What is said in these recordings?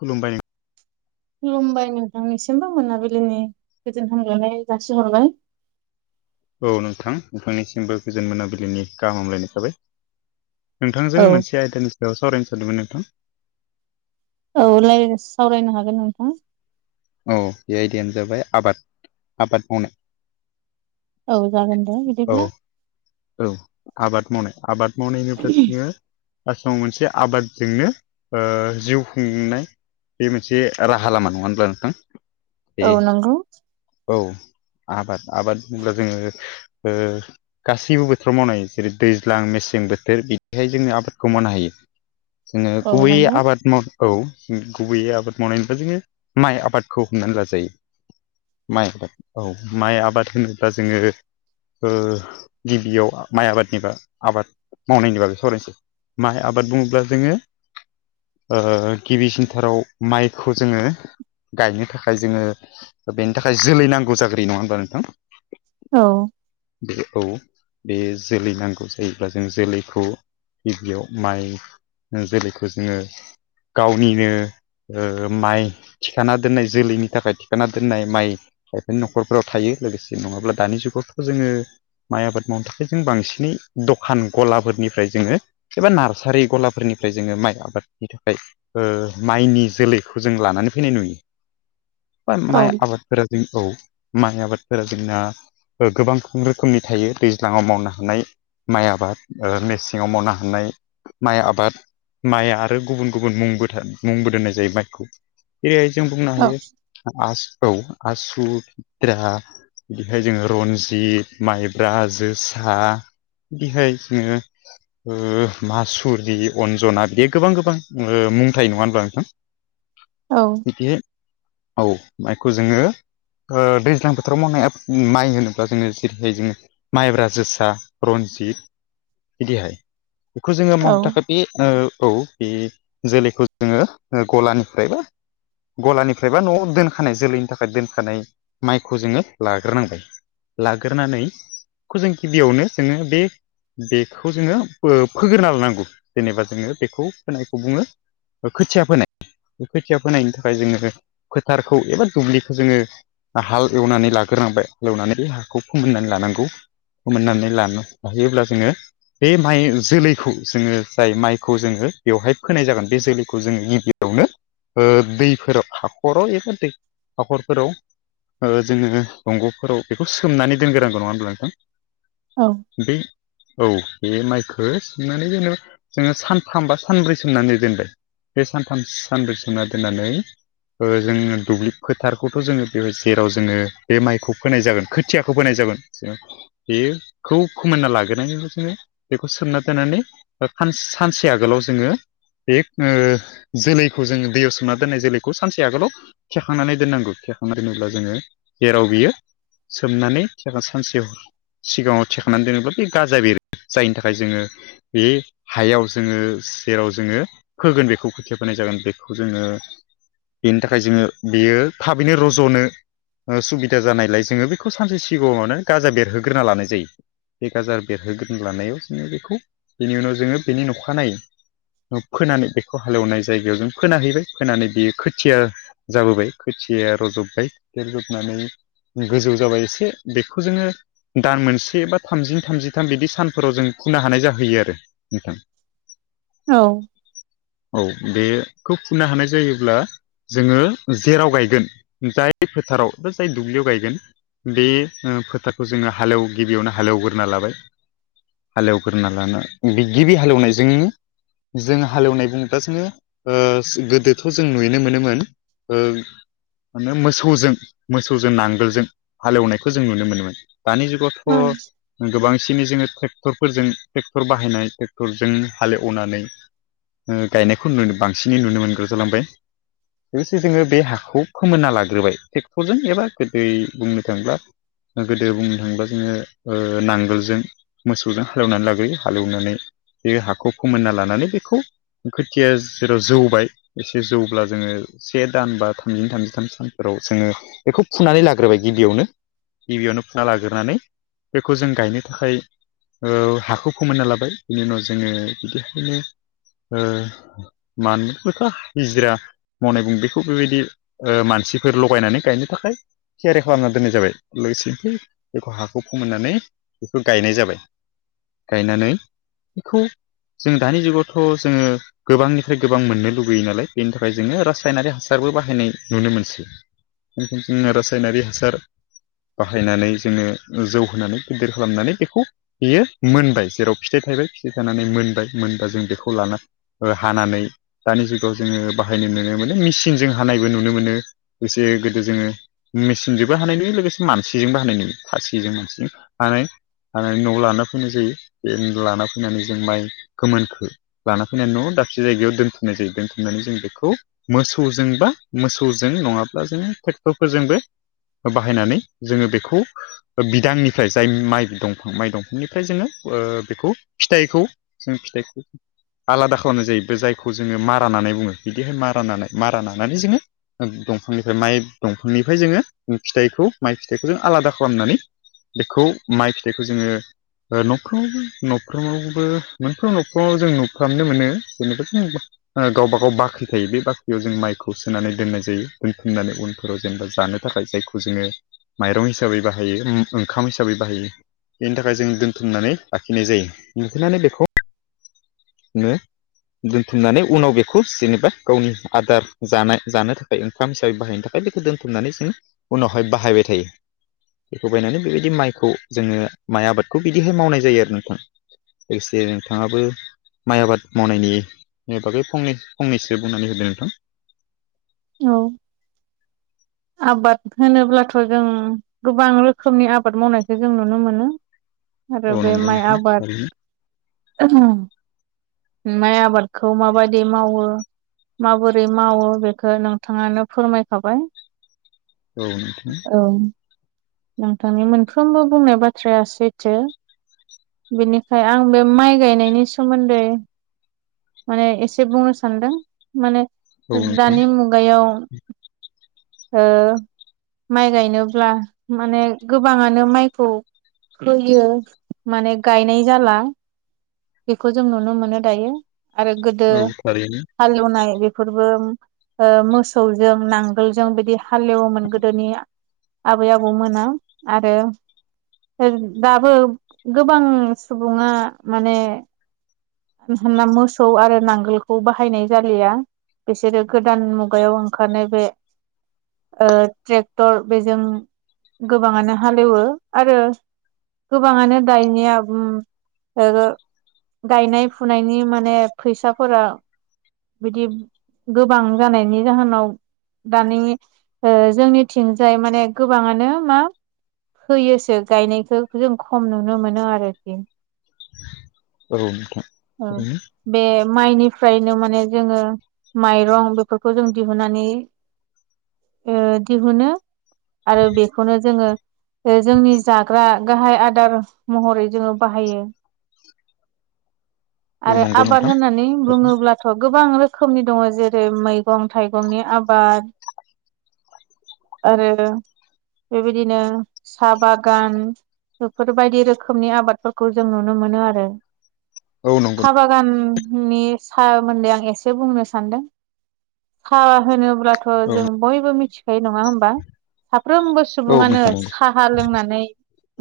खुलुमबाय। खुलुमबाय नोंथांनिसिमबो मोनाबिलिनि गोजोन हामलनाय जासिहरबाय। औ नोंथां नोंथांनिसिमबो गोजोन मोनाबिलिनि गाहाम हालायनाय थाबाय। नोंथांजों औ मोनसे आयदानि सायाव सावरायनो सानदोंमोन नोंथां। औलाय सावरायनो हागोन नोंथां। औ बे आयदायानो जाबाय आबाद आबाद मावनाय औ जागोन दे औ बिदिब्ला औ आबाद मावनाय आबाद मावनायनिफ्राय जोङो आसामाव मोनसे आबादजोंनो ओ जिउ खुंनाय बि मोनसे राहा लामा नङा होनब्ला नोंथां? बे औ नंगौ। औ आबाद आबाद होनब्ला जोङो गासैबो बोथोराव मावनाय जेरै दैज्लां मेसें बोथोर बिदिहाय जोंनो आबादखौ मावनो हायो। जोङो औ गुय नंगौ आबाद माव औ गुबैयै आबाद मावनाय होनबा जोङो माइ आबादखौ हमनानै लाजायो। माइ औ आबाद औ माइ आबाद होनोब्ला जोङो ओ गिबियाव माइ आबादनिबा आबाद मावनायनि बागै सावरायनोसै माइ आबाद बुङोब्ला जोङो गिबिसिनथाराव माइखौ जोङो गायनो थाखाय जोङो बेनि थाखाय जोलै नांगौ जाग्रोयो नङा होमबा नोंथां औ बिदिखौ [unintelligible] बे जोलै नांगौ जायोब्ला जों जोलैखौ गिबियाव माइ ओ जोलैखौ जोङो गावनिनो ओ माइ थिखाना दोननाय जोलैनि थाखाय थिखाना दोननाय माइ खायफानि नखरफोराव थायो लोगोसे नङाब्ला दानि जुगावथ' जोङो माइ आबाद मावनो थाखाय जों बांसिनै दखान गलाफोरनिफ्राय जोङो एबा नार्सारि गलाफोरनिफ्राय जोङो माइ आबादनि थाखाय ओ माइनि जोलैखौ जों लानानै फैनाय नुयो बा औ माइ आबाद [unintelligible] फोर जोंखौ माइ आबादफोरा जोंना ओ गोबां रोखोमनि थायो दैज्लाङाव मावनो हानाय माइ आबाद ओ मेसेंङाव मावनो हानाय माइ आबाद माइआ आरो गुबुन गुबुन मुंबो मुंबो दोननाय जायो माइखौ जेरैहाय जों बुंनो औ हायो औ आसु [unintelligible] बिदिहाय जोङो रनजित माइब्रा जोसा बिदिहाय जोङो मासुरि अनजना बिदि गोबां गोबां मुं थायो नङा होनबा नोंथां [inaudible] औ बिदिहाय औ माइखौ जोङो दैज्लां बोथोराव मावनाय माइ होनोब्ला जोङो जेरैहाय जोङो माइब्रा जोसा रन्जित बिदिहाय बेखौ जोङो औ मावनो थाखाय बे औ बे जोलैखौ जोङो गलानिफ्रायबो गलानिफ्राय बा न'आव दोनखानाय जोलैनि थाखाय दोन माइखौ जोङो लाग्रोनांगोन लाग्रोनानै खौ जों गिबियावनो जोङो बे बेखौ जोङो फोग्रोना लानांगौ जेनेबा जोङो बेखौ फोनायखौ बुङो खोथिया फोनाय बे खोथिया फोनायनि थाखाय जोङो फोथारखौ एबा दुब्लिखौ जोङो हाल एवनानै लाग्रोनांबाय हाल एवनानै हाखौ फोमोननानै लानांगौ फोमोननानै लानो हायोब्ला जोङो बे माइ जोलैखौ जोङो जाय माइखौ जोङो बेवहाय फोनाय जागोन बे जोलैखौ जोङो गिबियावनो बेयावनो दैफोराव हाख'राव एबा दै हाखरफोराव जोङो दंग'फोराव बेखौ सोमनानै दोनग्रोनांगौ नङा होनब्ला नोंथां औ बे औ बे माइखौ सोमनानै जेनेबा जोङो सानथाम बा सानब्रै सोमनानै दोनबाय बे सानथाम सानब्रै सोमना दोननानै जोङो दुब्लि फोथारखौथ' जोङो बे जेराव जोङो बे माइखौ फोनाय जागोन खोथियाखौ फोनाय जागोन बेयो खौ फोमोनना लाग्रोनायनि उनाव जोङो बेखौ सोमना दोननानै सानसे आगोलाव जोङो बे जोलैखौ जोङो दैयाव सोमना दोननाय जोलैखौ सानसे आगोलाव खेरखांनानै दोननांगौ खेरखांनानै दोनोब्ला जोङो जेराव बियो सोमनानै जागोन [unintelligible] सानसे सिगाङाव थिखांनानै दोनोब्ला बे गाजा बेरो जायनि थाखाय जोङो बे हायाव जोङो सेराव जोङो होगोन बेखौ खोथिया फोनाय जागोन बेखौ जोङो बेनि थाखाय जोङो बेयो नो रज'नो सुबिदा जानायलाय जोङो बेखौ सानसे सिगाङावनो गाजा बेरहोग्रोना लानाय जायो। बे गाजा बेरहोग्रोनो लानायाव जोङो बेखौ बेनि उनाव जोङो बेनि अखानायै फोनानै बेखौ हालेवनाय जायगायाव जों फोना हैबाय फोनानै बियो खोथिया जाबोबाय खोथिया रज'बाय रज'नानै गोजौ जाबाय एसे बेखौ जोङो। दान मोनसे बा थामजि थामजिथाम बिदि सानफोराव जों फुनो हानाय जाहैयो आरो नोंथां। [inaudible] औ औ बेखौ फुननो हानाय जायोब्ला जोङो जेराव गाय गोन जाय फोथाराव बा जाय दुब्लियाव गायगोन। बे फोथारखौ जोङो हालेव गिबियावनो हालेवग्रोना लाबाय। हालेवग्रोना लानो गिबि हालेवनायजोंहाय जों हालेवनाय बुङोब्ला जोङो गोदोथ' जों नुनो मोनोमोन। ओं। मानो मोसौजों मोसौजों नांगोलजों हालेवनायखौ जों नुनो मोनोमोन दानि जुगाव। औ गोबांसिनै जोङो ट्रेक्टरफोरजों ट्रेक्टर बाहायनाय ट्रेक्टरजों हाल एवनानै ओ गायनायखौ बांसिनै नुनो मोनग्रा जालांबाय लोगोसे जोङो बे हाखौ फोमोनना लाग्रोबाय ट्रेक्टरजों एबा गोदै बुंनो थाङोब्ला। गोदो बुंनो थाङोब्ला जोङो ओ नांगोलजों मोसौजों हालेवनानै लाग्रोयो हालौवनानै बे हाखौ फोमोनना लानानै बेखौ ओ खोथिया जेराव जौबाय एसे जौब्ला जोङो से दान बा थामनि थामजि सान सानफोराव जोङो बेखौ फुनानै लाग्रोबाय गिबियावनो गिबियावनो फुना लाग्रोनानै बेखौ जों गायनो थाखाय। ओ हाखौ फोमोनना लाबाय बिनि उनाव जोङो बिदिहायनो ओ मानो बेखौ हिजिरा मावनाय बुङो बेखौ बेबादि ओ मानसिफोर लगायनानै गायनो थाखाय थियारि खालामना दोननाय जाबाय लोगोसेनो बेखौ हाखौ फोमोननानै। बेखौ गायनाय जाबाय। जों दानि जुगावथ' जोङो। गोबांनिफ्राय गोबां मोननो लुगैयो नालाय बेनि थाखाय जोङो रासायनारि हासारबो बाहायनाय ओ‌ नुनो मोनसै रासायनारि हासार बाहायनानै जोङो जौहोनानै गिदिर खालामनानै बेखौ बियो मोनबाय जेराव फिथाइ थायबाय फिथाइ थानानै मोनबाय मोनबा जों बेखौ लानानै ओ हानानै दानि जुगाव जोङो बाहायनाय नुनो मोनो मिसिंजों हानायबो नुनो मोनो। एसे गोदो जोङो। मेसिनजोंबो हानाय नुयो लोगोसे मानसिजोंबो हानाय नुयो खासिजों मानसिजों आरो। हानानै न'आव लाना फैनाय जायो बे लाना फैनानै जों माइ गोमोनखो लाना फैनानै न'आव दाबसे जायगायाव दोनथुमनाय जायो दोनथुमनानै जों बेखौ मोसौजों बा मोसौजों नङाब्ला जोङो ट्रेक्टरफोरजोंबो बाहायनानै जोङो बेखौ बिदांनिफ्राय जाय माइ दंफां माइ दंफांनिफ्राय जोङो ओ बेखौ फिथाइखौ जों फिथाइ आलादा खालामनाय जायो बे जायखौ जोङो मारा नानाय बुङो, बिदि मारा नानाय मारा नानानै जोङो। ओ दंफांनिफ्राय माइ दंफांनिफ्राय जोङो फिथाइखौ माइ फिथाइखौ जों आलादा खालामनानै बेखौ माइ फिथाइखौ जोङो। न'खफ्रावबो न'फ्रोमावबो मोनफ्रोमबो न'खराव जों नुफ्रामनो मोनो जेनेबा जों ओ गावबा गाव बाख्रि थायो बे बाख्रियाव जों माइखौहाय सोनानै दोननाय जायो दोनथुमनानै उनफोराव जेनेबा जानो थाखाय जायखौ जोङो। माइरं हिसाबै बाहायो ओम ओंखाम हिसाबै बाहायो बेनि थाखाय जों दोनथुमनानै लाखिनाय जायो दिहुननानै बेखौ दोनथुमनानै उनाव बेखौ जेनेबा गावनि आदार जानाय जानो थाखै [unintelligible] बाहायनो थाखाय बेखौ दोनथुमनानै जोङो उनावहाय बाहायबाय थायो बेखौ बायनानै बेबायदि माइखौ जोङो माइ आबादखौ बिदिहाय मावनाय जायो आरो नोंथां लोगोसे नोंथाङाबो माइ आबाद मावनायनि बागै फंनै फंनैसो बुंनानै होदो नोंथां औ आबाद होनोब्लाथ' जों गोबां रोखोमनि आबाद मावनायखौ जों नुनो मोनो आरो औ बे नंगौ माइ नोंथां आबाद थारैनो माइ आबादखौ माबायदि मावो माबोरै मावो बेखौ नोंथाङानो फोरमायखाबाय औ नोंथां औ नोंथांनि मोनफ्रोमबो बुंनाय बाथ्राया सैथो बेनिखाय आं बे माइ गायनायनि सोमोन्दै माने एसे बुंनो सानदों माने औ नोंथां दानि मुग गायाव ओ माइ गायनोब्ला माने गोबाङानो माइखौ होयो माने गायनाय जाला बेखौ जों नुनो मोनो दायो आरो गोदो औ थारैनो हालेवनाय बेफोरबो ओ मोसौजों नांगोलजों बिदि हालेवोमोन गोदोनि आबै आबौमोना आरो होद दाबो गोबां सुबुङा माने [unintelligible] मोसौ आरो नांगोलखौ बाहायनाय जालिया बिसोरो गोदान मुगायाव ओंखारनाय बे ओ ट्रेक्टर बेजों गोबाङानो हालेवो आरो गोबाङानो दायनिया उम ओ रो गायनाय फुनायनि माने फैसाफोरा बिदि गोबां जानायनि जाहोनाव दानि ओ जोंनिथिंजाय माने गोबाङानो मा फोयोसो गायनायखौ जों खम नुनो मोनो आरो दिन औ नोंथां औ ओरैनो बे माइनिफ्रायनो माने जोङो माइरं बेफोरखौ जों दिहुननानै ओ दिहुनो आरो बेखौनो जोङो ओ जोंनि जाग्रा गाहाय आदार महरै जोङो बाहायो [inaudible] आरो आबाद नोंथां होननानै बुङोब्ला थ' गोबां रोखोमनि दङ जेरै मैगं थाइगंनि आबाद आरो बेबायदिनो सा बागान बेफोरबायदि रोखोमनि आबादफोरखौ जों नुनो मोनो आरो औ नंगौ सा बागाननि सोमोन्दै आं एसे बुंनो सानदों सा होनो ब्लाथ औ जों बयबो मिथिखायो नङा होमबा साफ्रोमबो औ सुबुङानो नोंथां सा सा लोंनानै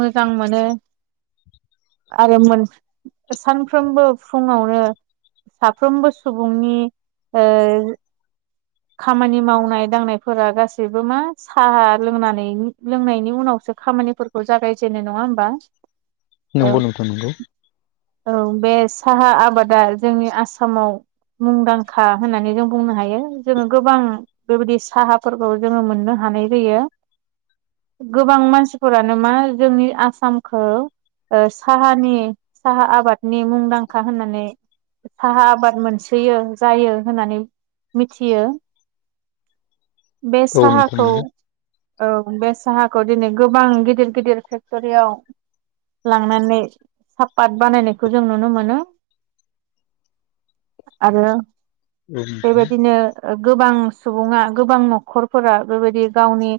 मोजां मोनो आरो मोन सानफ्रोमबो फुङावनो साफ्रोमबो सुबुंनि ओ खामानि मावनाय दांनायफोरा गासै सैबो मा साहा लोंनानै लोंनायनि उनावसो खामानिफोरखौ जागायजेनो नङा होमबा औ नंगौ नोंथां नंगौ औ बे साहा आबादा जोंनि आसामाव मुंदांखा होननानै जों बुंनो हायो जोङो गोबां बेबायदि साहाफोर खौ जोङो मोननो हानाय जायो गोबां मानसिफोरानो मा जोंनि आसामखौ ओ साहानि साहा आबादनि मुंदांखा होननानै साहा आबाद मोनसोयो जायो होननानै मिथियो बे औ नोंथां साहाखौ नंगौ औ बे साहाखौ दिनै गोबां गिदिर गिदिर फेक्ट'रियाव लांनानै सापात बानायनायखौ जों नुनो मोनो आरो औ नोंथां बेबायदिनो गोबां सुबुङा गोबां न'खर न'खरफोरा बेबायदि गावनि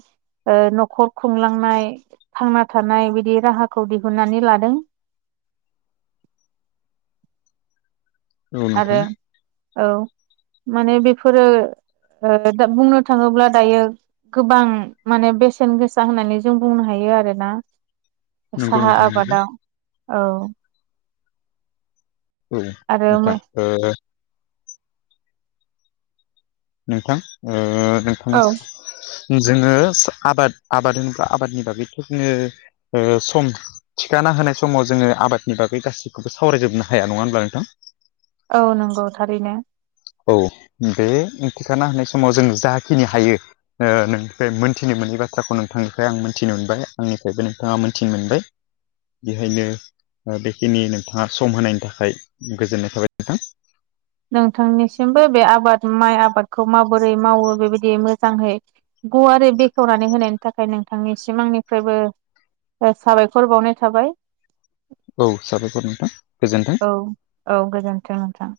ओ न'खर खुंलांनाय थांना थानाय बिदि राहाखौ दिहुननानै लादों औ नोंथां आरो औ माने बेफोरो दा बुंनो थाङोब्ला दायो गोबां माने बेसेन गोसा होननानै जों बुंनो हायो आरोना नंगौ साहा नोंथां नंगौ आबादाव औ औ आरो नोंथां नोंथां नोंथांनि जोङो आबाद आबाद होनोब्ला आबादनि बागै थ जोङो सम थिखाना होनाय समाव जोङो आबादनि बागै गासैखौबो सावरायजोबनो हाया नङा होनब्ला नोंथां औ नंगौ थारैनो औ बे थिखाना होनाय समाव जों जाखिनि हायो नोंनिफ्राय मोनथिनो मोनै बाथ्राखौ नोंथांनिफ्राय आं मोनथिनो मोनबाय आंनिफ्रायबो नोंथाङा मोनथिनो मोनबाय बेखायनो बेखिनि नोंथाङा सम होनायनि थाखाय गोजोननाय थाबाय नोंथां नोंथांनिसिमबो बे आबाद माइ आबादखौ माबोरै मावो बेबायदि मोजांहै गुवारै बेखेवनानै होनायनि थाखाय नोंथांनिसिम आंनिफ्रायबो साबायखर बावनाय थाबाय औ साबायखर नोंथां गोजोन्थों औ औ गोजोन्थों नोंथां